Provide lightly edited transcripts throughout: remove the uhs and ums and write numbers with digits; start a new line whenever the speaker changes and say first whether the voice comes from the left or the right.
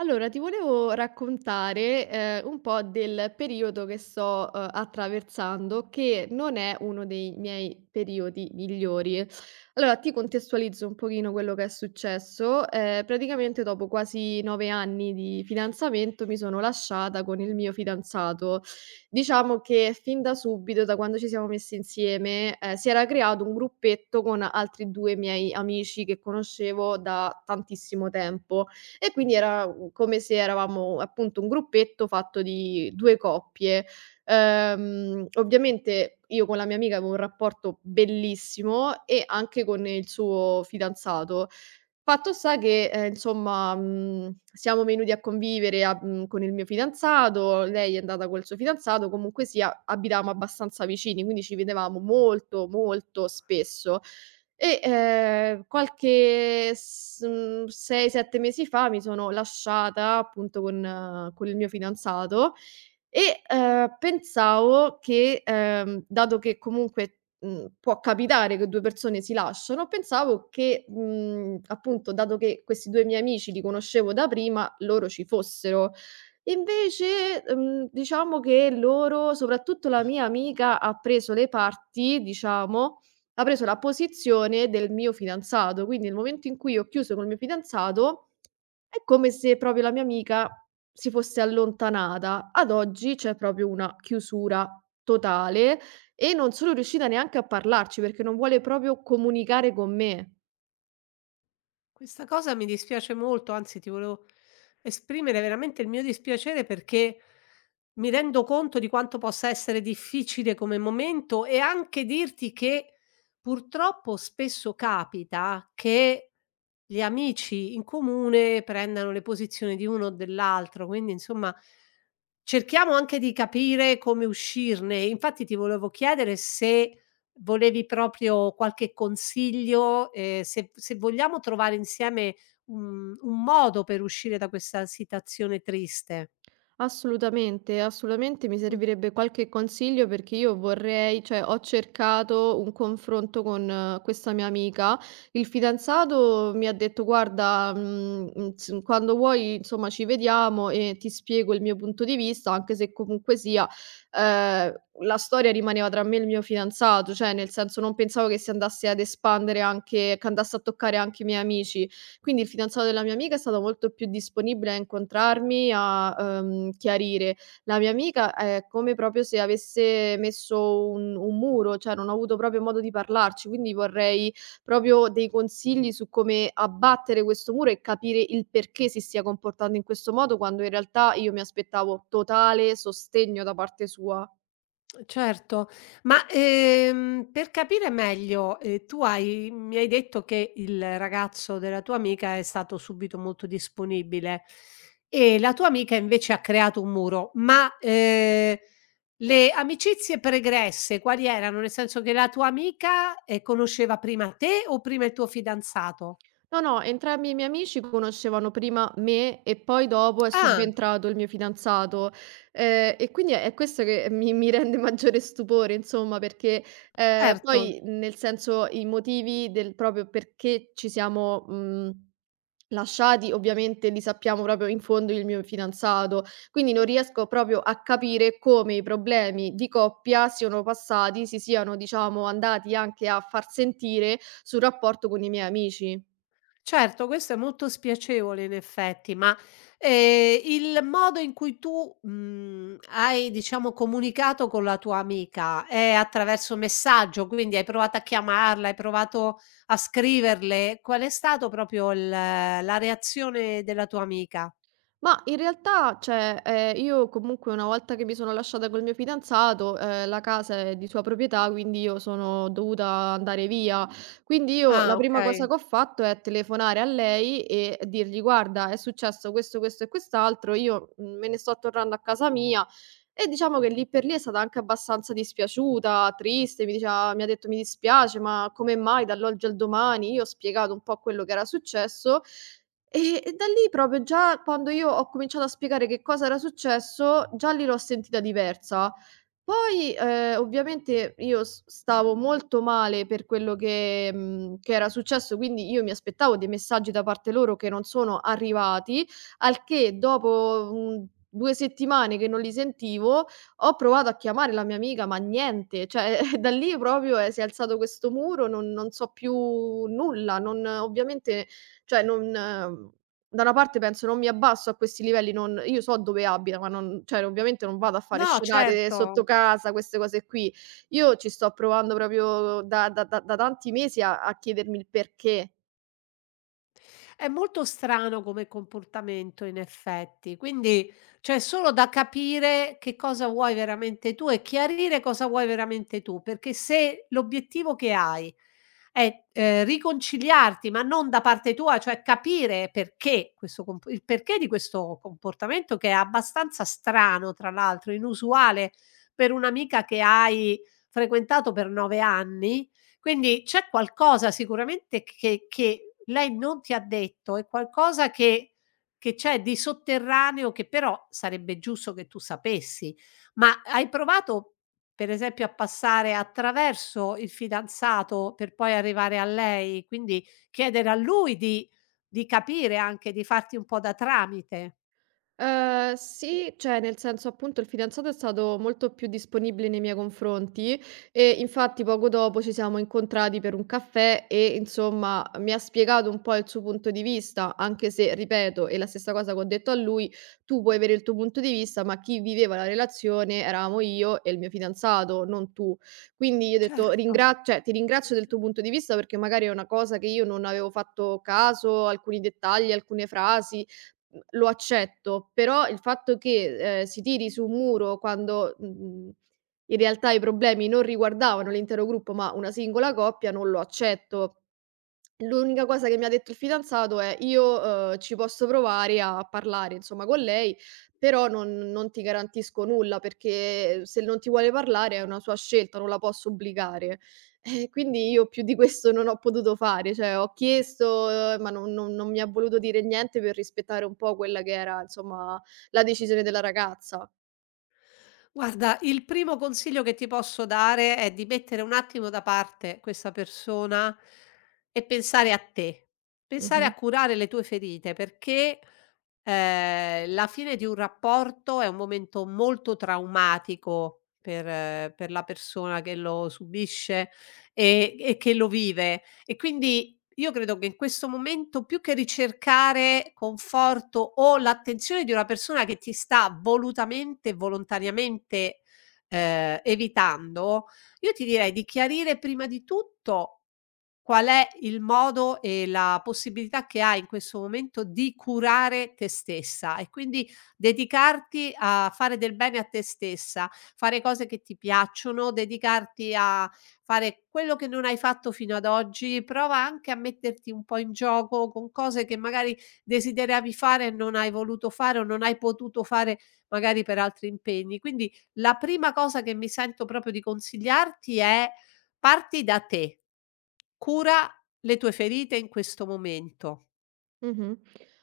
right: Allora, ti volevo raccontare, un po' del periodo che sto, attraversando, che non è uno dei miei periodi migliori. Allora, ti contestualizzo un pochino quello che è successo. Praticamente dopo quasi 9 anni di fidanzamento mi sono lasciata con il mio fidanzato. Diciamo che fin da subito, da quando ci siamo messi insieme, si era creato un gruppetto con altri 2 miei amici che conoscevo da tantissimo tempo e quindi era, come se eravamo appunto un gruppetto fatto di 2 coppie. Ovviamente io con la mia amica avevo un rapporto bellissimo e anche con il suo fidanzato. Fatto sta che, insomma, siamo venuti a convivere a con il mio fidanzato, lei è andata col suo fidanzato, comunque sia abitavamo abbastanza vicini, quindi ci vedevamo molto, molto spesso. E, qualche 6, 7 mesi fa mi sono lasciata appunto con il mio fidanzato e, pensavo che, dato che comunque, può capitare che 2 persone si lasciano, pensavo che, appunto dato che questi 2 miei amici li conoscevo da prima, loro ci fossero. Invece, diciamo che loro soprattutto la mia amica ha preso le parti, diciamo, ha preso la posizione del mio fidanzato. Quindi nel momento in cui ho chiuso col mio fidanzato è come se proprio la mia amica si fosse allontanata. Ad oggi c'è proprio una chiusura totale e non sono riuscita neanche a parlarci perché non vuole proprio comunicare con me.
left: Questa cosa mi dispiace molto, anzi ti volevo esprimere veramente il mio dispiacere perché mi rendo conto di quanto possa essere difficile come momento e anche dirti che purtroppo spesso capita che gli amici in comune prendano le posizioni di uno o dell'altro, quindi insomma cerchiamo anche di capire come uscirne. Infatti ti volevo chiedere se volevi proprio qualche consiglio, se vogliamo trovare insieme un modo per uscire da questa situazione triste.
right: Assolutamente, assolutamente mi
left: Mh.
right: servirebbe qualche consiglio perché io vorrei, cioè ho cercato un confronto con questa mia amica. Il fidanzato mi ha detto: "Guarda, quando vuoi, insomma, ci vediamo e ti spiego il mio punto di vista, anche se comunque sia, eh, la storia rimaneva tra me e il mio fidanzato", cioè nel senso non pensavo che si andasse ad espandere anche, che andasse a toccare anche i miei amici. Quindi il fidanzato della mia amica è stato molto più disponibile a incontrarmi, a, chiarire. La mia amica è come proprio se avesse messo un muro, cioè non ho avuto proprio modo di parlarci, quindi vorrei proprio dei consigli su come abbattere questo muro e capire il perché si stia comportando in questo modo, quando in realtà io mi aspettavo totale sostegno da parte sua.
left: Certo, ma, per capire meglio, tu hai mi hai detto che il ragazzo della tua amica è stato subito molto disponibile e la tua amica invece ha creato un muro, ma, le amicizie pregresse quali erano? Nel senso che la tua amica, conosceva prima te o prima il tuo fidanzato?
right: No, no, entrambi i miei amici conoscevano prima me e poi dopo è
left: Ah,
right: subentrato il mio fidanzato. E quindi è questo che mi mi rende maggiore stupore insomma, perché,
left: certo.
right: poi nel senso i motivi del proprio perché ci siamo, lasciati ovviamente li sappiamo proprio in fondo io e il mio fidanzato. Quindi non riesco proprio a capire come i problemi di coppia siano passati si siano, diciamo, andati anche a far sentire sul rapporto con i miei amici.
left: Certo, questo è molto spiacevole in effetti, ma, il modo in cui tu, hai diciamo comunicato con la tua amica è attraverso messaggio, quindi hai provato a chiamarla, hai provato a scriverle? Qual è stato proprio il la reazione della tua amica?
right: Ma in realtà, cioè, io comunque una volta che mi sono lasciata col mio fidanzato, la casa è di sua proprietà, quindi io sono dovuta andare via. Quindi io
left: Ah,
right: la prima cosa
left: okay.
right: che ho fatto è telefonare a lei e dirgli: "Guarda, è successo questo, questo e quest'altro, io, me ne sto tornando a casa mia". E diciamo che lì per lì è stata anche abbastanza dispiaciuta, triste, mi ha detto: "Mi dispiace, ma come mai dall'oggi al domani?" Io ho spiegato un po' quello che era successo e da lì proprio già quando io ho cominciato a spiegare che cosa era successo, già lì l'ho sentita diversa. Poi, ovviamente io s stavo molto male per quello che che era successo, quindi io mi aspettavo dei messaggi da parte loro che non sono arrivati, al che dopo, 2 settimane che non li sentivo, ho provato a chiamare la mia amica, ma niente, cioè da lì proprio, si è alzato questo muro, non so più nulla, non ovviamente cioè non, da una parte penso: "Non mi abbasso a questi livelli, non". Io so dove abita, ma non, cioè ovviamente non vado a fare
left: No,
right: scenate
left: certo.
right: sotto casa, queste cose qui. Io ci sto provando proprio da tanti mesi a chiedermi il perché.
left: È molto strano come comportamento in effetti, quindi c'è solo da capire che cosa vuoi veramente tu e chiarire cosa vuoi veramente tu, perché se l'obiettivo che hai è, riconciliarti, ma non da parte tua, cioè capire perché questo comp il perché di questo comportamento che è abbastanza strano tra l'altro, inusuale per un'amica che hai frequentato per 9 anni, quindi c'è qualcosa sicuramente che lei non ti ha detto, è qualcosa che c'è di sotterraneo che però sarebbe giusto che tu sapessi. Ma hai provato, per esempio, a passare attraverso il fidanzato per poi arrivare a lei, quindi chiedere a lui di capire anche, di farti un po' da tramite?
right: Sì, cioè nel senso appunto il fidanzato è stato molto più disponibile nei miei confronti e infatti poco dopo ci siamo incontrati per un caffè e insomma mi ha spiegato un po' il suo punto di vista, anche se ripeto, è la stessa cosa che ho detto a lui: tu puoi avere il tuo punto di vista, ma chi viveva la relazione eravamo io e il mio fidanzato, non tu. Quindi io ho detto ringra
left: Certo.
right: cioè ti ringrazio del tuo punto di vista perché magari è una cosa che io non avevo fatto caso, alcuni dettagli, alcune frasi lo accetto, però il fatto che, si tiri su un muro quando, in realtà i problemi non riguardavano l'intero gruppo, ma una singola coppia, non lo accetto. L'unica cosa che mi ha detto il fidanzato è: "Io, ci posso provare a parlare, insomma, con lei, però non ti garantisco nulla, perché se non ti vuole parlare è una sua scelta, non la posso obbligare". Quindi io più di questo non ho potuto fare, cioè ho chiesto, ma non mi ha voluto dire niente per rispettare un po' quella che era, insomma, la decisione della ragazza.
left: Guarda, il primo consiglio che ti posso dare è di mettere un attimo da parte questa persona e pensare a te, pensare
right: Mh-mh.
left: a curare le tue ferite, perché la fine di un rapporto è un momento molto traumatico per la persona che lo subisce e che lo vive. E quindi io credo che in questo momento più che ricercare conforto o l'attenzione di una persona che ti sta volutamente e volontariamente, evitando, io ti direi di chiarire prima di tutto qual è il modo e la possibilità che hai in questo momento di curare te stessa e quindi dedicarti a fare del bene a te stessa, fare cose che ti piacciono, dedicarti a fare quello che non hai fatto fino ad oggi, prova anche a metterti un po' in gioco con cose che magari desideravi fare e non hai voluto fare o non hai potuto fare magari per altri impegni. Quindi la prima cosa che mi sento proprio di consigliarti è parti da te. Cura le tue ferite in questo momento.
right: Mh-mh.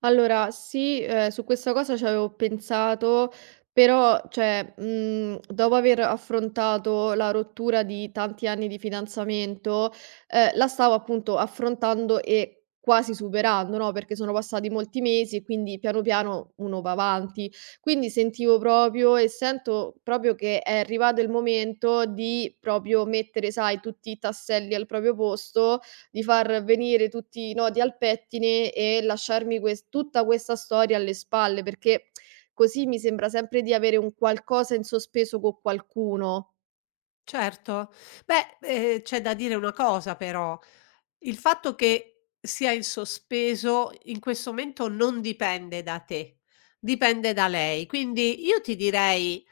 right: Allora sì, su questa cosa c'avevo pensato, però cioè, dopo aver affrontato la rottura di tanti anni di fidanzamento, la stavo appunto affrontando e quasi superando, no, perché sono passati molti mesi e quindi piano piano uno va avanti. Quindi sentivo proprio e sento proprio che è arrivato il momento di proprio mettere, sai, tutti i tasselli al proprio posto, di far venire tutti i nodi al pettine e lasciarmi ques tutta questa storia alle spalle, perché così mi sembra sempre di avere un qualcosa in sospeso co' qualcuno.
left: Certo. Beh, c'è da dire una cosa però: il fatto che sia in sospeso in questo momento non dipende da te, dipende da lei. Quindi io ti direi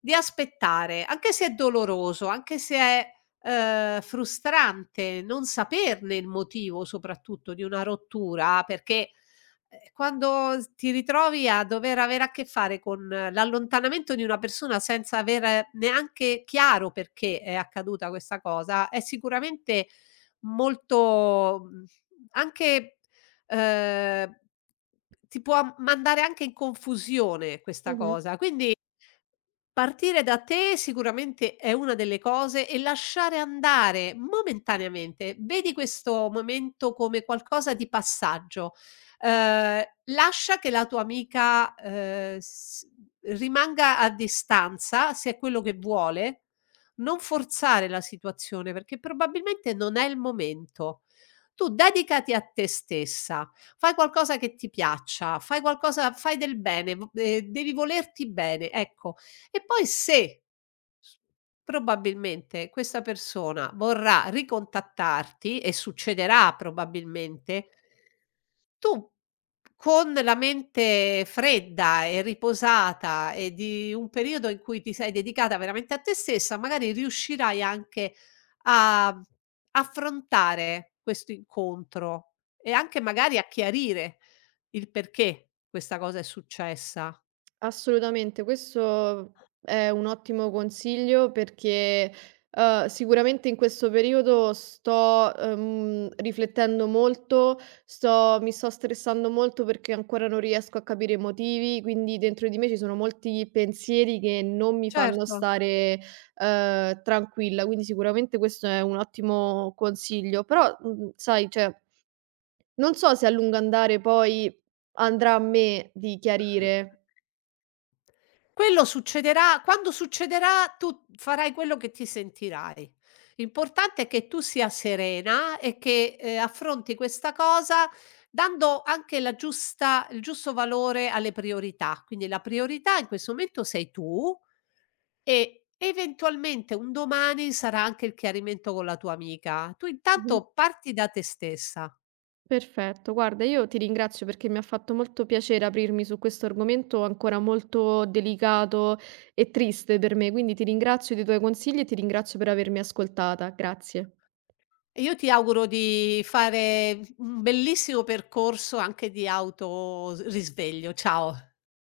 left: di aspettare, anche se è doloroso, anche se è, frustrante non saperne il motivo soprattutto di una rottura, perché, quando s ti ritrovi a dover avere a che fare con l'allontanamento di una persona senza aver neanche chiaro perché è accaduta questa cosa, è sicuramente molto, anche, ehm, ti può mandare anche in confusione questa
right: Mh-mh.
left: cosa. Quindi partire da te sicuramente è una delle cose e lasciare andare momentaneamente. Vedi questo momento come qualcosa di passaggio. Lascia che la tua amica, s rimanga a distanza, se è quello che vuole, non forzare la situazione, perché probabilmente non è il momento. Tu dedicati a te stessa, fai qualcosa che ti piaccia, fai qualcosa, fai del bene, v devi volerti bene, ecco. E poi se s probabilmente questa persona vorrà ricontattarti, e succederà probabilmente, tu con la mente fredda e riposata e di un periodo in cui ti sei dedicata veramente a te stessa, magari riuscirai anche a affrontare questo incontro e anche magari a chiarire il perché questa cosa è successa.
right: Assolutamente, questo è un ottimo consiglio perché, sicuramente in questo periodo sto, riflettendo molto, sto mi sto stressando molto perché ancora non riesco a capire i motivi, quindi dentro di me ci sono molti pensieri che non mi fanno
left: Certo.
right: stare, tranquilla, quindi sicuramente questo è un ottimo consiglio. Però, sai, cioè, non so se a lungo andare poi andrà a me di chiarire.
left: Quello succederà quando succederà, tu farai quello che ti sentirai. L'importante è che tu sia serena e che, affronti questa cosa dando anche la giusta il giusto valore alle priorità. Quindi la priorità in questo momento sei tu e eventualmente un domani sarà anche il chiarimento con la tua amica. Tu
right: Mh-mh.
left: intanto parti da te stessa
right: Perfetto, guarda, io ti ringrazio perché mi ha fatto molto piacere aprirmi su questo argomento ancora molto delicato e triste per me, quindi ti ringrazio dei tuoi consigli e ti ringrazio per avermi ascoltata. Grazie.
left: e io ti auguro di fare un bellissimo percorso anche di auto s risveglio. Ciao.